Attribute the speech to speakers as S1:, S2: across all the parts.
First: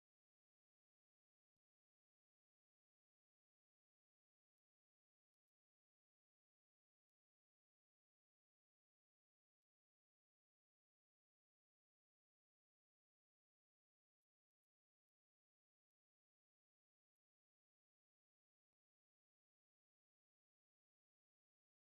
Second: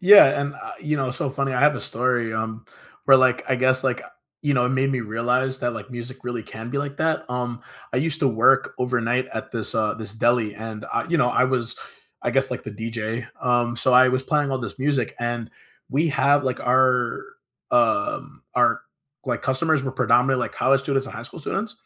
S1: Yeah, and, uh, you know, so funny, I have a story, um, where, like, I guess, like, uh, you know, it made me realize that, like, music really can be like that. Um, I used to work overnight at this, uh, this deli, and I you know, I was I guess like the DJ, um, so I was playing all this music and we have, like, our, um, our like customers were predominantly like college students and high school students.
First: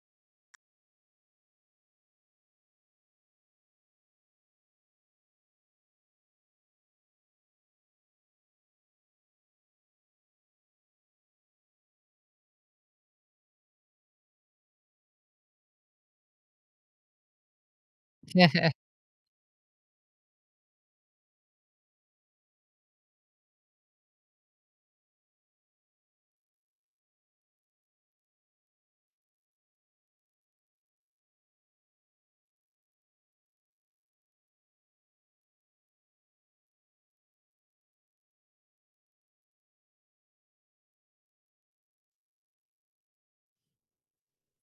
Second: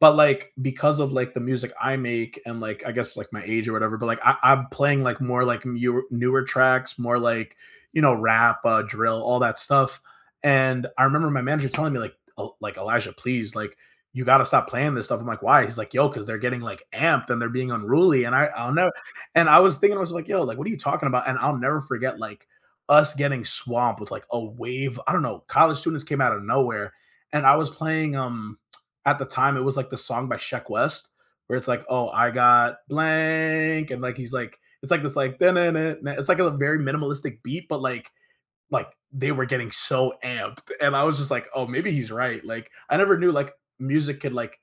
S1: But, like, because of like the music I make and like I guess like my age or whatever, but like I I'm playing like more like newe newer tracks, more like, you know, rap, uh, drill, all that stuff. And I remember my manager telling me like, uh, like, "Elijah, please, like, you gotta stop playing this stuff." I'm like, "Why?" He's like, "Yo, 'cause they're getting like amped and they're being unruly," and I I'll know, and I was thinking I was like, "Yo, like what are you talking about?" And I'll never forget like, us getting swamped with like a wave. I don't know, college students came outta nowhere and I was playing, um, at the time it was like the song by Sheck West where it's like, "Oh, I got blank" and like he's like, it's like this like it's like a very minimalistic beat but like like they were getting so amped and I was just like, "Oh maybe he's right," like I never knew like music could like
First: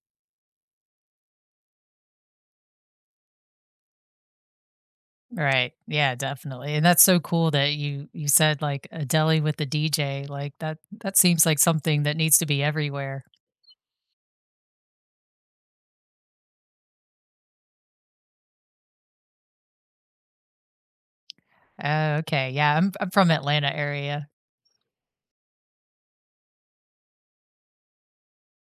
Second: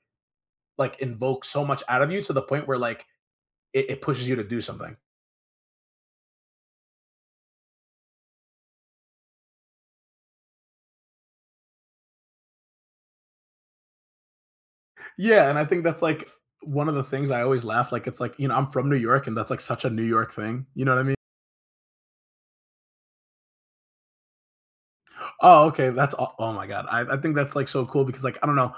S1: like invoke so much out of you to the point where like it it pushes you to do something.
S2: Right, yeah, definitely. And that's so cool that you you said, like, a deli with a DJ like that that seems like something that needs to be everywhere.
S1: Yeah, and I think that's like one of the things I always laugh, like it's like, you know, I'm from New York and that's like such a New York thing. You know what I mea
S2: Oh, okay, yeah, I'm I'm from Atlanta area.
S1: Oh, okay, that's oh, oh my god. I I think that's, like, so cool because, like, I don't know,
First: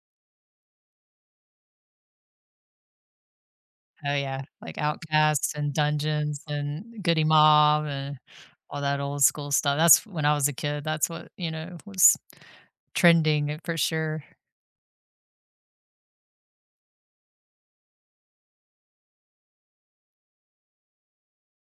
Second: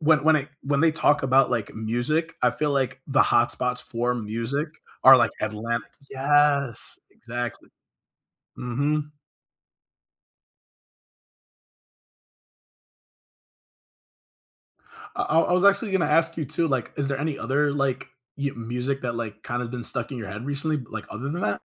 S1: when when it when they talk about, like, music, I feel like the hot spots
S2: Oh
S1: for
S2: yeah,
S1: music
S2: like
S1: are like
S2: Outkast and
S1: Atlantic
S2: Dungeons
S1: Yes,
S2: and Goodie
S1: exactly.
S2: Mob and all that
S1: Mhm.
S2: old school stuff. That's when I was a kid, that's what, you know, was trending, uh, for sure.
S1: I I I was actually gonna ask you too, like, is there any other, like, y music that, like, kinda been stuck in your head recently, like, other than that?